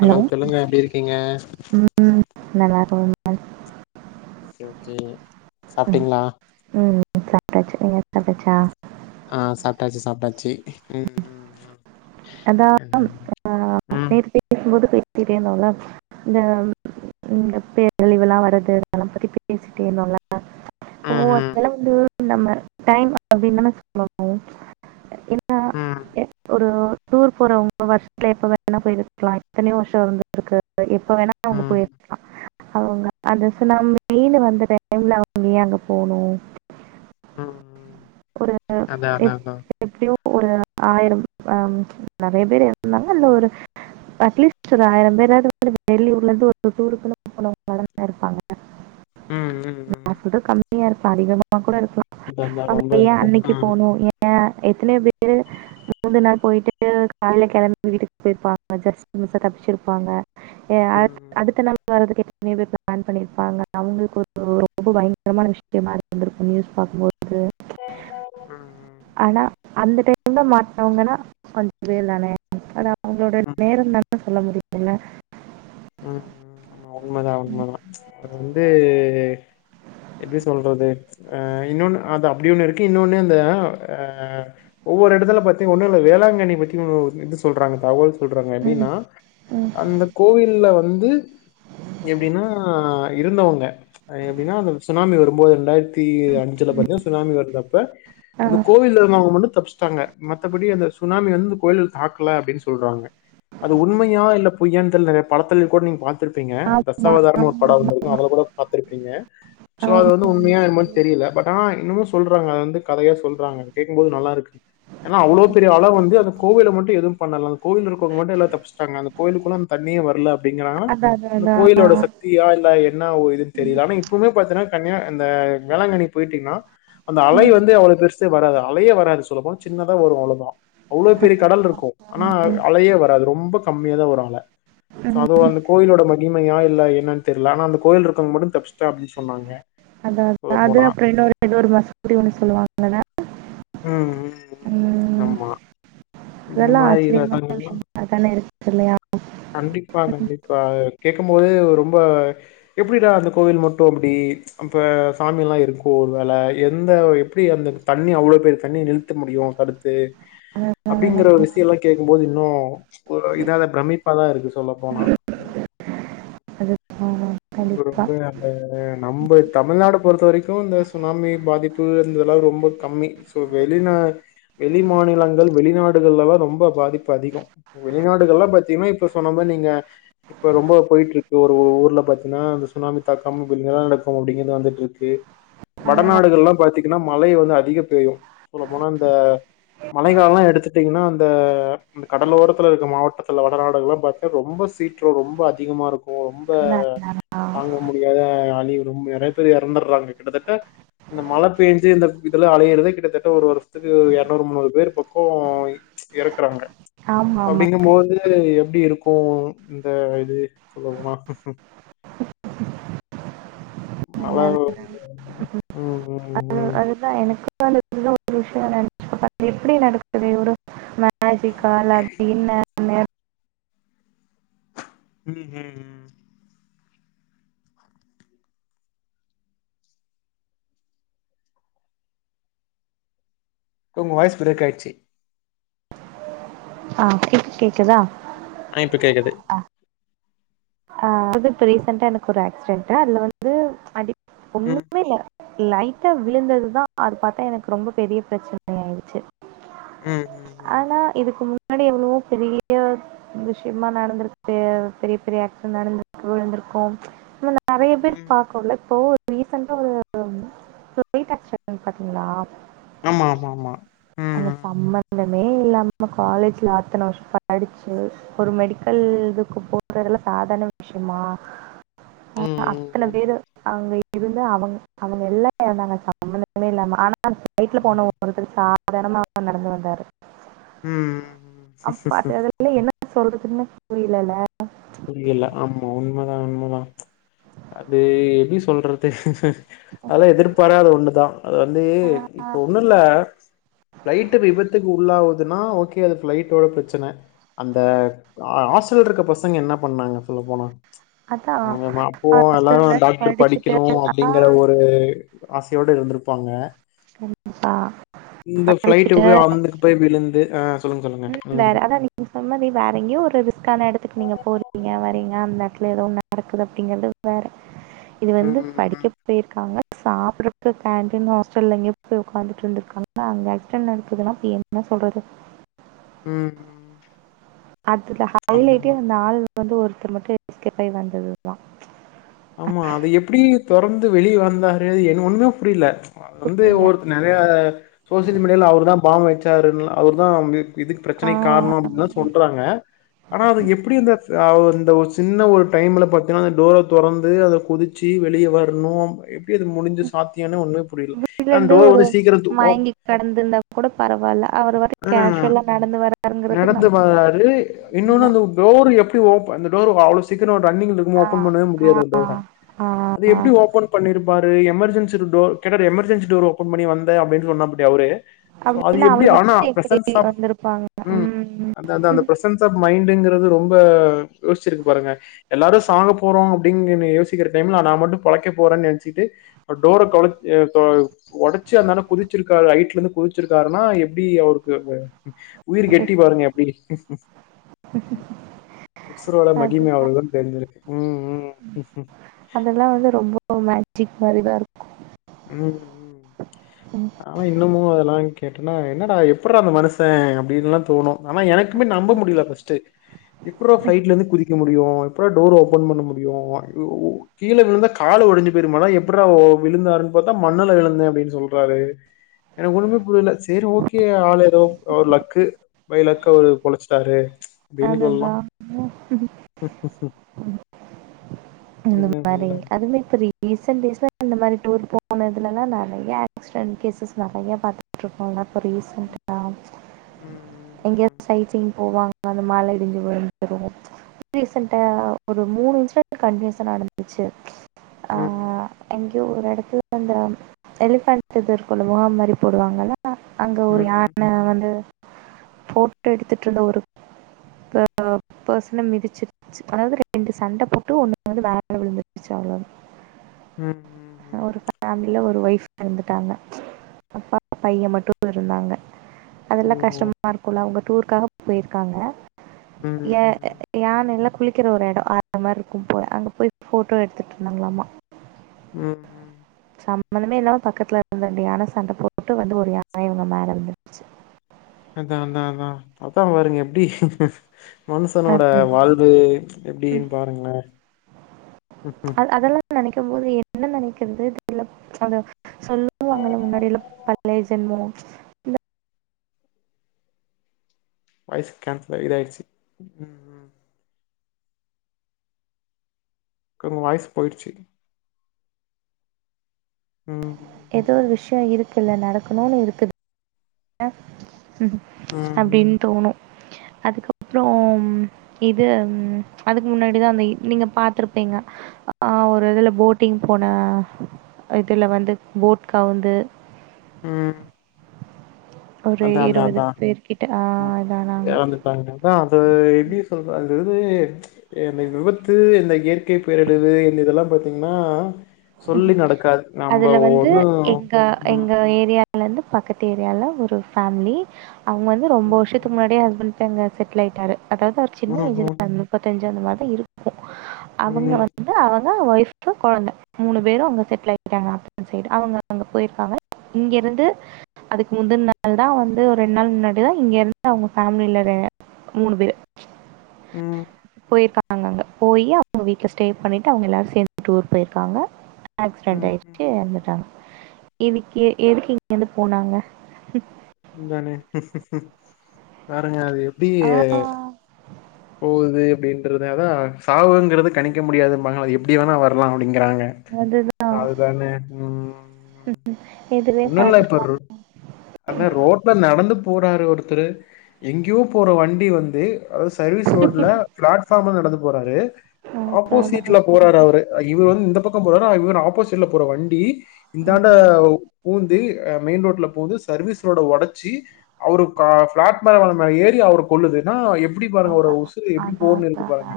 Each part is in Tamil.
ஹலோ சொல்லுங்க எப்டி இருக்கீங்க? ம் நல்லா [inaudible] ஓகே ஓகே சாப்டீங்ளா? சாப்டாச்சு நீங்க சாப்டாச்சா? ஆ சாப்டாச்சு சாப்டாச்சி ம்‌ ம் ம் அதா என்ன [inaudible] ம் நேத்து பேசும்போது பே சிட்டே இந்தோல்ல இந்த இந்த பேரழிவுல்லா வர்றது அதல்லா பத்தி பேசிட்டே இருந்தோல்ல இப்போ ம் ம் அதல்லா வந்து நம்ம டைம் அப்டின்தான சொல்லனு என்னா எ ஒரு டூர் போறவுங்க வருஷத்துல எப்ப வேணா போயிருக்லா எத்தனயோ வருஷ இருந்துர்க்கு எப்ப வேணா ம் அவுங்க ம் போயிர்க்லா அவங்க அந்த சுனாமீனு வந்த டைம்ல அவுங்க ஏ அங்க போணு ம் ம் அதா அதா எப் அதா எப்படியும் ஒரு ஆயிரம் அம் நறைய பேர் எறந்தாங்க அதுல ஒரு அட்லீஸ்ட் ஒரு ஆயிரம் பேராது [inaudible] வெளியூர்லந்து [inaudible] டூருக்குன்னு போனவங்கலா தான இருப்பாங்க ம் ம் நா ம் சொல்றது கம் மியா இருக்கு அதிகமா கூட இரு அதா [inaudible] அவுங்க ரொம்ப ஏ இருக்கு அன்னக்கி ம் போனு ஏ எத்தனயோ பேரு [inaudible] நாள் போயிட்டு கால்ல கெளம்பி வீட்டுக் போயிருப்பாங்க ஜஸ்டு மிஸ்ஸா தப்பிச்சுருப்பாங்க ஏ அ ம் ம் அடுத்த நாள் வரதுக்கே [inaudible] பேர் பிளான் பண்ணிருப்பாங்க அவுங்களுக்கு ஒரு ரொம்ப பயங்கரமான விஷயமா இருந்துருக்கு நியூஸ் பாக்கும்போ து ம் ஆனா அந்த டைம்ல மாட்னவுங்கனா கொஞ்ச பேர்தானெ [inaudible] அவுங்களோட ம் ம் நேரந்தான சொல்ல முடி என்ன ம் ம் ஆமா உண்மதா உண்மதா அ வந் து எப்டி சொல்றது அ இன்னொன்னு அது அப்டி ஒன்னு இருக்கு இன்னொன்னு அந்த அ ஒவ்வொரு எடத்துல பத்தி ஒன்னுல்ல வேளாங்கண்ணி பத்தி ஒ இது சொல்றாங்க தகவல் சொல்றாங்க ம் எப்டின்னா ம் அந்த கோவில் ல வந்து எப்டின்னா இருந்தவுங்க எப்டின்னா அந்த சுனாமி வரும்போது ரெண்டாயிர த்தி அஞ்சுல பாத்தின சுனாமி வந்தப்ப ஆ, அந்த கோவில்ல இருந்தவுங்க மட்டு தப்ச்ட்டாங்க மத்தபடி அந்த சுனாமி வந்து கோயில தாக்கல அப்டின் சொல்றாங்க அது உண்மையா இல்ல பொய்யான் தெர் நறய படத்தில் கூட நீங்க பாத் திருப்பீங்க ஆமா தசாவதாரம்னு ஒரு ஆமா படம் ஆமா வந்துருக்கு அதுல கூட பாத்துருப்பீங்க சோ அது வந்து ஆமா நீ உண்மையா என்னமொன் சொல்லி தெரியில பட் ஆனா இன்னமு சொல்றாங்க அத வந்து கதையா சொல்றாங்க அத கேக்கும் போது நல்லாருக்கு எனா அவ்ளோ பெரிய அல வந்து அந்த கோவில மட் டு எதுவும் பண்ணல அந்தக் கோயில்லருக்கவுங்க மட்டு எல்லா தப்ச்சுட்டாங்க அந்த கோயிலுக்குலா தண்ணியே வர் ல [unintelligible] அதான் அந்த அதான் கோயிலோட அதான் சக்தியா இல்ல என்ன உ இதுன் தெரில ஆனா இப்பவ்மே பாத்தனா தனியா அந்த வேளாங்கண்ணி போயிட்டீங்னா அந்த அலை ம் வந்து அவ்ள பெருசு வராத அலையே வராது சொல்ல போன சின்னதா வரு அவ்ளதா அவ்ளோ பெரிய அதான் கடல்ருக்கு ஆனா அலையே வராது ரொம்ப கம்மியா தா வரு அல சோ அதான் அதுவு அந்த கோயிலோட மகிமையா இல்ல என்னன் தெர்ல ஆனா அந்த கோயில் இருக்கவுங்க மட்டு தப்பிச்ட்டா அப்டி சொன்னாங்க அதா அது சொல்லப்போனா அப்றொ இன்னொரு எதோ ஒரு மசூதி ஒன்னு சொல்லுவாங்கல்ல ம் ம் ம் ஆமா. இந்த இதெல்லா மாரி ஆச்சரியமான இடங்கள்லா விஷ்யமா தான இருக் கில்லயா கண்டிப்பா கண்டிப்பா கேக்கம் போது ரொம்ப எப்டிடா அந்த கோவில் மட்டு அப்டி அப்ப சாமியல்லா இருக்கோ ஒரு வேல எந்த எப்டி அந்த தண்ணி அவ்ளோ பெரிய தண்ணிய நிறுத்த முடியு தடுத்து அதெல்லாம் அப்டிங்கிற ஒரு விசயல்லா கேக்கும் போது [unintelligible] ஒரு இதாத பிரம்மி ப்பாதா இருக்கு சொல்ல போனா அது ஆமா, ரொம்ப கண்டிப்பா ரொம்ப அந்த நம்ப தமிழ்நாடு பொறுத்த வரை க்கு இந்த சுனாமி பாதிப்பு இந்தளவு‌ ரொம்ப கம்மி ஸோ வெளிநா வெளி மாநிலங்கள் வெளிநாடுகள்லதா ரொம்ப பாதிப்பு அதிகொ வெளிநாடுகள்லா பாத்தீங்கனா இப்ப சொன்ன மா நீங்க இப்ப ரொம்ப போயிட்ருக்கு ஒரு ஊர்ல பா த்தின்னா அந்த சுனாமி தாக்கம் இப்ப நிலநடுக்கம் அப்டிங்கிறது வந்துட்ருக்கு அதெல்லாம் வடநாடுகள்லா பாத்தீங்கனா மழை வந்து அதிக பேயு சொல்ல போனா இந்த மழை கால எடுத்துட்டீங்கனா அந்த கடலோரத்துல இருக்க மாவட்டத்துல வடநாடுகள்ல பாத்த ரொம்ப சீற்றொ ரொம்ப அதிகமாருக் [inaudible] தாங்க முடியா த அழி ரொம் நெறைய பேர் எறந்துர்றாங்க கிட்டத்தட்ட இந்த மழ பேஞ்சு இந்த இதுல அழியிறதெ கிட்டத்தட்ட ஒரு வருஷத்துக்கு எர்நூறு முன்னூறு பேர் பக்கொ எறக்குறாங்க ஆமா ஆமா அப்டிங்கம்மோது எ ப்டி இருக்கு இந்த இது சொல்ல போனா மழ [unintelligible] ம் ம் ம் ம் அதுதா எனக்கு [inaudible] [inaudible] [unintelligible] அப்டின்ன [unintelligible] ம் ம் ம் உங்க வாய்ஸ் பிரேக் ஆயிட்ச்சி ஆ இப்ப கேக்குதா ஆ இப்ப கேக்குது ஆ வந்து இப்ப ரீசண்டா எனக்கு ஒரு ஆக்சிடெண்ட்டு அதுல வந்து அடி ம் ஒன்னுமே இல்ல லைட்டா விழுந்ததுதா அது பாத்தா எனக்கு ரொம்ப பெரிய ப்ரச்சன ஆய்ச்சு ம் ம் ம் ஆனா இதுக்கு முன் னாடி மூட்டு [inaudible] விஷயமா நடந்திருக்கு பெரிய பெரிய நடந்துருக்கு விழுந்திருக்கோ சும் ல நெறைய பேர் ம் பாக்கொல தோல் ரீசன்டா ஒரு ஃப்ளைட் ஆக்சிடென்ட் பாத்தீங்களா ஆமாமாமா அந்த சம்பந்தமே இல்லாம நம்ம காலேஜ்ல அத்தன வருஷ படிச்சு ஒரு மெடிக்கல் இதுக்கு போறதெல்லா சாதாரண விஷயமா ஆ ம் அத்தன ம் பேரு அவங்க இருந்து அவங்க அவங்க எல்லா எரந்தங்க சமந்தமே இல்லாம ஆனா ஃப்ளைட்ல போனவங்க ஒருத்தர் ஆ சாதாரணமா நடந்து வந்தாரு ம் ம் ம் அப்பா அது அதுலே என்ன என் சொல்றதுனே புரியலல புரியல ஆமா உண்மதா உண்மதா அது எப்டி சொல்றது அத எதிர்பாராத ஒண்ணுதா அது வந்து இப்ப ஒண்ணு இல்ல ஃப்ளைட்டு விபத்துக்கு உள்ளாவது த்து நா ஓகே அது ஃப்ளைடோட ப்ரச்சன அந்த ஹா ஹாஸ்ட்டல் இருக்க ப சங்க என்ன பண்ணாங்க சொல்ல போனா அதான் அவங்க பாப்போ எல்லாரு ஹாஸ்டல்ல டாக்டர் படிச்சுட்டு படிக்கணு அப்டிங்கற ஆஹ் ஒரு ஆசயோடு இருந்திருப்பாங்க கண்டிப்பா இந்த ஃபிளைட்டு படிச்சுட்டு போய் அந்துக்கு போய் விழுந்து ஆ சொல்லுங்க சொல்லுங்க ம் வேற அத நீங்க சொன்னதே வேற எங்கயோ ஒரு ரிஸ்க்கான எடத்து வரீங்க அந்த இடத்துல ஏதோ ஒன்ன நடக்குது அப்டிங்கறது வேற இது வந்து ம் படிக்க போய்ருக்காங்க சாப்டறதுக்கு கேண்டி புள்ளங்க போய் உட்காந்துட்டு இருந்தக்காங்க அங்க ஆக்சிடெட் நடக்குதுன்னா இப்ப என்ன சொல்றது ம் ம் அதுல ம் ஹைலைட்டே அந்த ஆள் வந்து ஒருத்தர் மட்டும் எஸ்கேப் ஆகி வந்ததுதா ஆமா அத எப்டி தொரந்து வெளிய வந்தாரு என ஒண்ணுமே புரில வந்து புரியல ஒரு நிறைய சோசியல் மீடியால அவரு தா பாவம் எச்சாருல் அவரு தா இதுக்கு ப்ரச்சனக்கு ஆஹ் காரண அப்டின்னுதா சொல்றாங்க ஆனா அது எப்டி அந்த அவர் இந்த சின்ன ஒரு டைம்ல பாத்தீங்கன்னா அந்த டோர் தொறந்து அத குதிச்சி வெளிய வர்ணு எப் டி இது முடுஞ்சு சாத்தியொனு ஒன்னுமே புரில வீட்ல எனா இருந்து டோர் ஒரு வந்து சீக்கிரொ மயங்கி கடந்திருந்தா கூட பரவாயில்ல அவர் வர [unintelligible] கேஷுவலா நடந்து வராருங்கிறது நடந்து வராரு இன்னுமு நம்பல இந்த டோர எப் டி ஓப் அந்த டோர் வ அவ்ளோ சீக்கிரொ தண்ணிகுள்ள இக்கமோ ஒபன் ஆஹ் பண்ணவே ஆஹ் மு டோரா அது எப்டி ஆஹ் ஓபன் பண்ணிருப் பாரு எமர்ஜென்சி டோர் கேட்டா எமர்ஜென்சி டோர் ஓபன் பண்ணி வந்த அப்டின் சொன்னாபிடி அவரு சோ அது அப்படின்னு எப்டி அவர் ஆனா மட்டும் எப்படி பிரசன்ஸ் ஆஃப் வந்திருப்பாங்க ம் உம் அந்த அந்த அந்த பிரசன்ஸ் ஆஃப் மைண்ட்டுங்கிறது ரொம் ப யோசுச்சிருக்கு பாருங்க எல்லாரு சாக போறோ அப்டிங்கிறத யோசிக்கற டைம்ல நா மட்டு பொழைக்க போறேன் நென்ச்சிட்டு டோர கொள எ ப ஒடச்சு அந்த அண்ண குதுச்சிருக்காரு ஹைட்லந்து குதுச்சிருக்காருன்னா எப்டி அவருக்கு அந்த உயிர் கெட்டி பாருங்க அப்டி உசுரோட மகிம அவருக்குதா தெருஞ்சிருக்கு ம் ம் ம் அதெல்லா வந்து ரொம்ப [inaudible] [unintelligible] ம் ம் இருக்கும் ஆனா இன்னமு அதெல்லா கேட்டென்னா என்னடா எப்பிர்றா இந்த மனுஷ அப்டீன்லா தோணு ஆனா எனக்குமே நம்ப முடில ஃபஸ்ட்டு எப்புர்றா ஃப்ளைட்லந்து குதிக்க முடியு எப்புறா‌ டோர் ஓபன் பண்ண முடியு ஐயோ கீழ விழுந்தா காலு ஒடஞ்சு போயிரும அதா எப்பிர்றா ஓ விழுந்தாரு கேட்டா மண்ணுல விழுந்த அப்டின் சொல்றாரு எனக்கு ஒன்னுமே புரில சேரி ஓகே ஆள் எதோ அவர் லக்கு பை லக்கு அவரு பொழச்சுட்டாரு அப்டின்னு சொல்லலா [unintelligible] அந்த என்ன மாரி பண்ற அதுமே [unintelligible] ரீசெண்ட் டேஸ்ல இந்த மாரி டூர் போனதுலலா நெறைய ஆக்ஸிடென்ட் கேசஸ் நறையா பாத்துட்ருப்பாங்க இப்ப ரீசண்டா ம் [unintelligible] போவாங் க அந்த மால்ல இடுஞ்சு விழுந்தது ரீசன்ட்டா ஒரு மூணு இன்ஸிடென் ட் கண்டினியுசா நடந்துச்சு ஆ ம் அந் த ஒரு எடத்துல அந்த [unintelligible] மாரி போடுவாங்கல்ல ஆ அங்க ஒரு ம் ம் யான வந்து ஃபோட்டோ எடுத்துட்ருந்த ஒரு [inaudible] பர்சன மிதிச்சிருச்சு அதாவ்து ரெண்டு சண்ட போ ட்டு ஒன்னு வந்து மேல விழுந்துட்ச்சு அவ்ளதா ம் ம் ம் அவரு ஃபேம்லில அவ ரு ஒய்ஃப் எறந்துட்டாங்க அப்பா பைய மட்டு இருந்தாங்க அதெல்லா ஓஹோ கஷ்டமா இருக்குல்ல அவுங்க டூர்காக பொயிருக்காங்க ம் ய ம் யானெல்லா குளிக்கிற ஒரு எடொ ஆறு மார்ரு ப்போய் அங்கே போய் போ ஃபோட்டோ எடுத்துகட்டு இருந்தாங்களாமா ம் ம் சம்பந்தமே இல்லாம பக்கத்துல இருந்த ரெண்டு யானை சண்டை போட்டுக்கிட்டு வந்து ஒரு யானை இவங்க மேல விழுந்துருச்சு அதாதாதா பொத்தா பாருங்க எப்டி மனுஷனோட அதுதான் வாழ்வு ம். எப்டின்னு பாருங்களே நனைக்கும் போது என்ன நனைக்கிறது தெரியல சொல்லுவாங்கஎல முன்னாடியில பழைய ஜென்மம் வைய்ஸ் கேன்சல் இதா அய்டுச்சு ம் கருவய்ஸ் போயிடுச்சு ம் ஏதோ ஒரு விஷய இருக் இல்ல நடக்கணுனு இருக்குது த ம் ம் அப்டின் தோணு அதுக்கப்றம் இது அதுக்கு முன்னாடிதா அந்த நீங்க பாத்திருப்பீங்க அ ஒரு இதுல போட்டிங் போன இதுல வந்து போட் கவுந்து ம் ஒரு அதாதாதா பேர்கிட்ட ஆ இதானாங்க. வந்துட்டாங்க அதா அது எப்டி சொல்ற தது இந்த விபத்து இந்த இயற்கை பேரழிவு இந்த இதெல்லா பாத்தீங்கன்னா சொல்லி நடக்காது நம்ம அதுல வந்து ஒண்ணு எங்கா ம் எங்க ஏரியா அதுல இருந்து பக்கத்து ஏரியால ஒரு ஃபேம்லி அவங்க வந்து ரொம்ப ம் வருஷத்துக்கு முன்னாடியே ஹஸ்பெண்ட் தங்க செட்டில் ஆய்ட்டாறு அதாது ஒரு சின்ன ஏஜ் ம் தா முப்பத்தஞ் தஅந்த மாரிதா இருக்கு அவங்க ம் வந்து அ ந ஒய்ஃப்பு கொழந்த மூணு பேரும் அங்க செட்டில் ஆகிட்டாங்க அ சைடு அவங்க அங்க போயிருக்காங்க இங்கருந்து அதுக்கு முந்துன நாள் தா வந்து ரெண்டு நாள் முன்னாடிதா இங்கருந்து அவங்க ஃபேம்லில மூணு பேரு ம் போய்ருக்காங்கக அங்க போயி அவங்க வீட்ல ஸ்டே பண்ணிட்டு அவங்க எல்லாரு சேர்ந்துட்டுர் போய்ருக்காங்க ஆக்சிடென்ட் ம் ஆய்டுச்சு வந்துட்டாங்க எதுக்கு எதுக்கு இங்கந்து போனாங்க அதானே பாருங்க அது எப் ப்டியெ போகுது அப்டின்றதுனால சாவுங்கறது கணிக்க முடியாதும்பாங்க எப்டி வேணா வரலா அப்டிங்கறாங்க அதுதா அதுதானே ம் இதுவே ஒண்ணு இல்ல இப்ப பாத்துருக்காங்க ருட் அத ரோட்டல நடந் வந்து போறாரு ஒருத்தரு எங்கேயோ போற வண்டி வந்து அதாது சர்வீஸ் ரோட்ல ப்ளாட்ஃபார்ம்ல நடந்து போறாரு ஆப்போசிட்ல போறாரு அவுரு இவர் வந்து இந்த பக்க பொராரா இவர் ஆப்போசிட்ல போற வண்டி இந்தாண்ட பூந்து ஆ மெயின் ரோட்ல பூந்து சர்வீஸ் ரோட ஒடச்சி அவுரு கா பிளாட்ஃபார்ம் மேல ஏறி அவர கொல்லுதுன்னா எப் எப்டி பாருங்க ஒரு அதா அதா உசுரு எப்டி அதா போகனுனு இருக்கு பாருங்க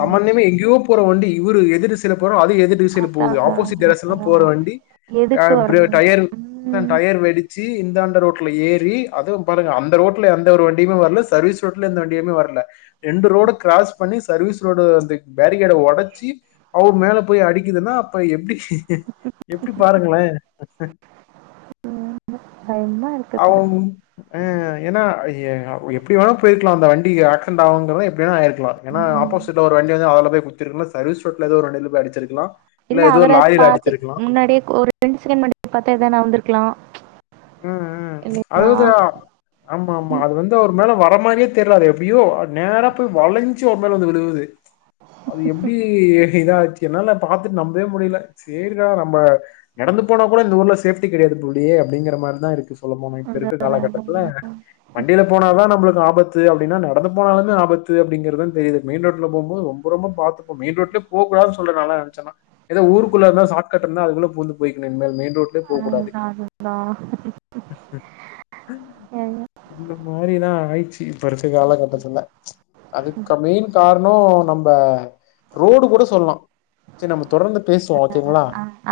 சம்மந்தமே எங்கேயோ போற வண்டி இவரு எதிர் திசையில போற அது எதிர் திசையில அதா அதா போது ஆப்போசிட் டைரக்சன்ல அதா போற வண்டி ஆ எதுக்கு பிரே வரணு டயரு ஆ ம் டயர் வெடிச் சி இந்தாண்ட ரோட்ல ஏறி அதுவு பாருங்க அந்த ரோட்ல எந்த ஒரு வண்டியுமே வரல சர்வீஸ் ரோட்ல எந்த வண்டியுமே வரல ரெண்டு ரோடு கிராஸ் பண்ணி சர்வீஸ் ரோடு அந்த பேரிகேட ஒடைச்சி அவுரு மேல போய் அடிக்குதுன்னா அப்ப எப்டி எப்டி பாருங்களே ம் அவுங் ஆ ஏன்னா எ எ அ எப்டி வேணா போயிருக்கலா அந்த வண்டி ஆக்சிடென்ட் ஆவுங்கறது எப்டி வேண்ணா ஆயி ருக்கலா ஏன்னா ம் ஆப்போசிட்ல வர வண்டி வந்து அதுல போய் கு த்திருக்கலா சர்வீஸ் ரோட்ல எதோ ஒரு வண்டில போய் அடிச்சிருக்கலா இல்ல அவராது பாத்து முன்னாடியே ஒரு ரெண்டு செகண்ட் முன்னாடி பாத்திருந்தா நவுந்திருக்கலா ம் ம் அதுதா ஆமா ஆமா அது வந்து அவுரு மேல வ ர மாரியே தெர்ல அது எப்டியோ அது நேரா போய் வளைஞ்சு அவுரு மேல வந்து விழுகுது அது எப்டி இதாச்சு என்னால பாத்துட்டு நம்பவே முடியல சேரிடா நம்ம நடந்து போனா கூட இந்த ஊர்ல சேஃப்டி கெடையாது போலயே அப்டிங்க ற மாரிதா இருக்கு சொல்லப்போனா இப்ப இருக்குற காலகட்டத்துல அதுதா வண்டில போனாதா நம்மளுக்கு ஆபத் து அப்டினா நடந்து போனாலுமே ஆபத்து அப்டிங்கறதுதா தெரியுது மெயின் ரோட்ல போம்போது ரொம்ப ரொம்ப பாத்து போணு மெயின் ரோட்லயே போக்கூடாதுன்னு சொல்ற நால்லா நெனச்சன்னா எதா ஊருக்குள்ள எதுனா ஷார்ட்கட் இருந்தா அதுக்குள்ள பூந்து போயிக்கணு இனிமேல் மெயின் ரோட்லயே ஆ போ கூடாது அதா அதுதா இந்த மாரிதா ஆயிட்ச்சு இப்ப இருக்க காலகட்டத்துல அதுக்கு மெயின் காரணோ நம்ப ரோடு கூட சொல்லலா சேரி நம்ம தொடர்ந்து பேசுவோ ஓகேங்களா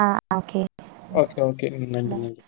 ஆ ஓகே ஓகே ஓகே ந் நன்றி நன்றி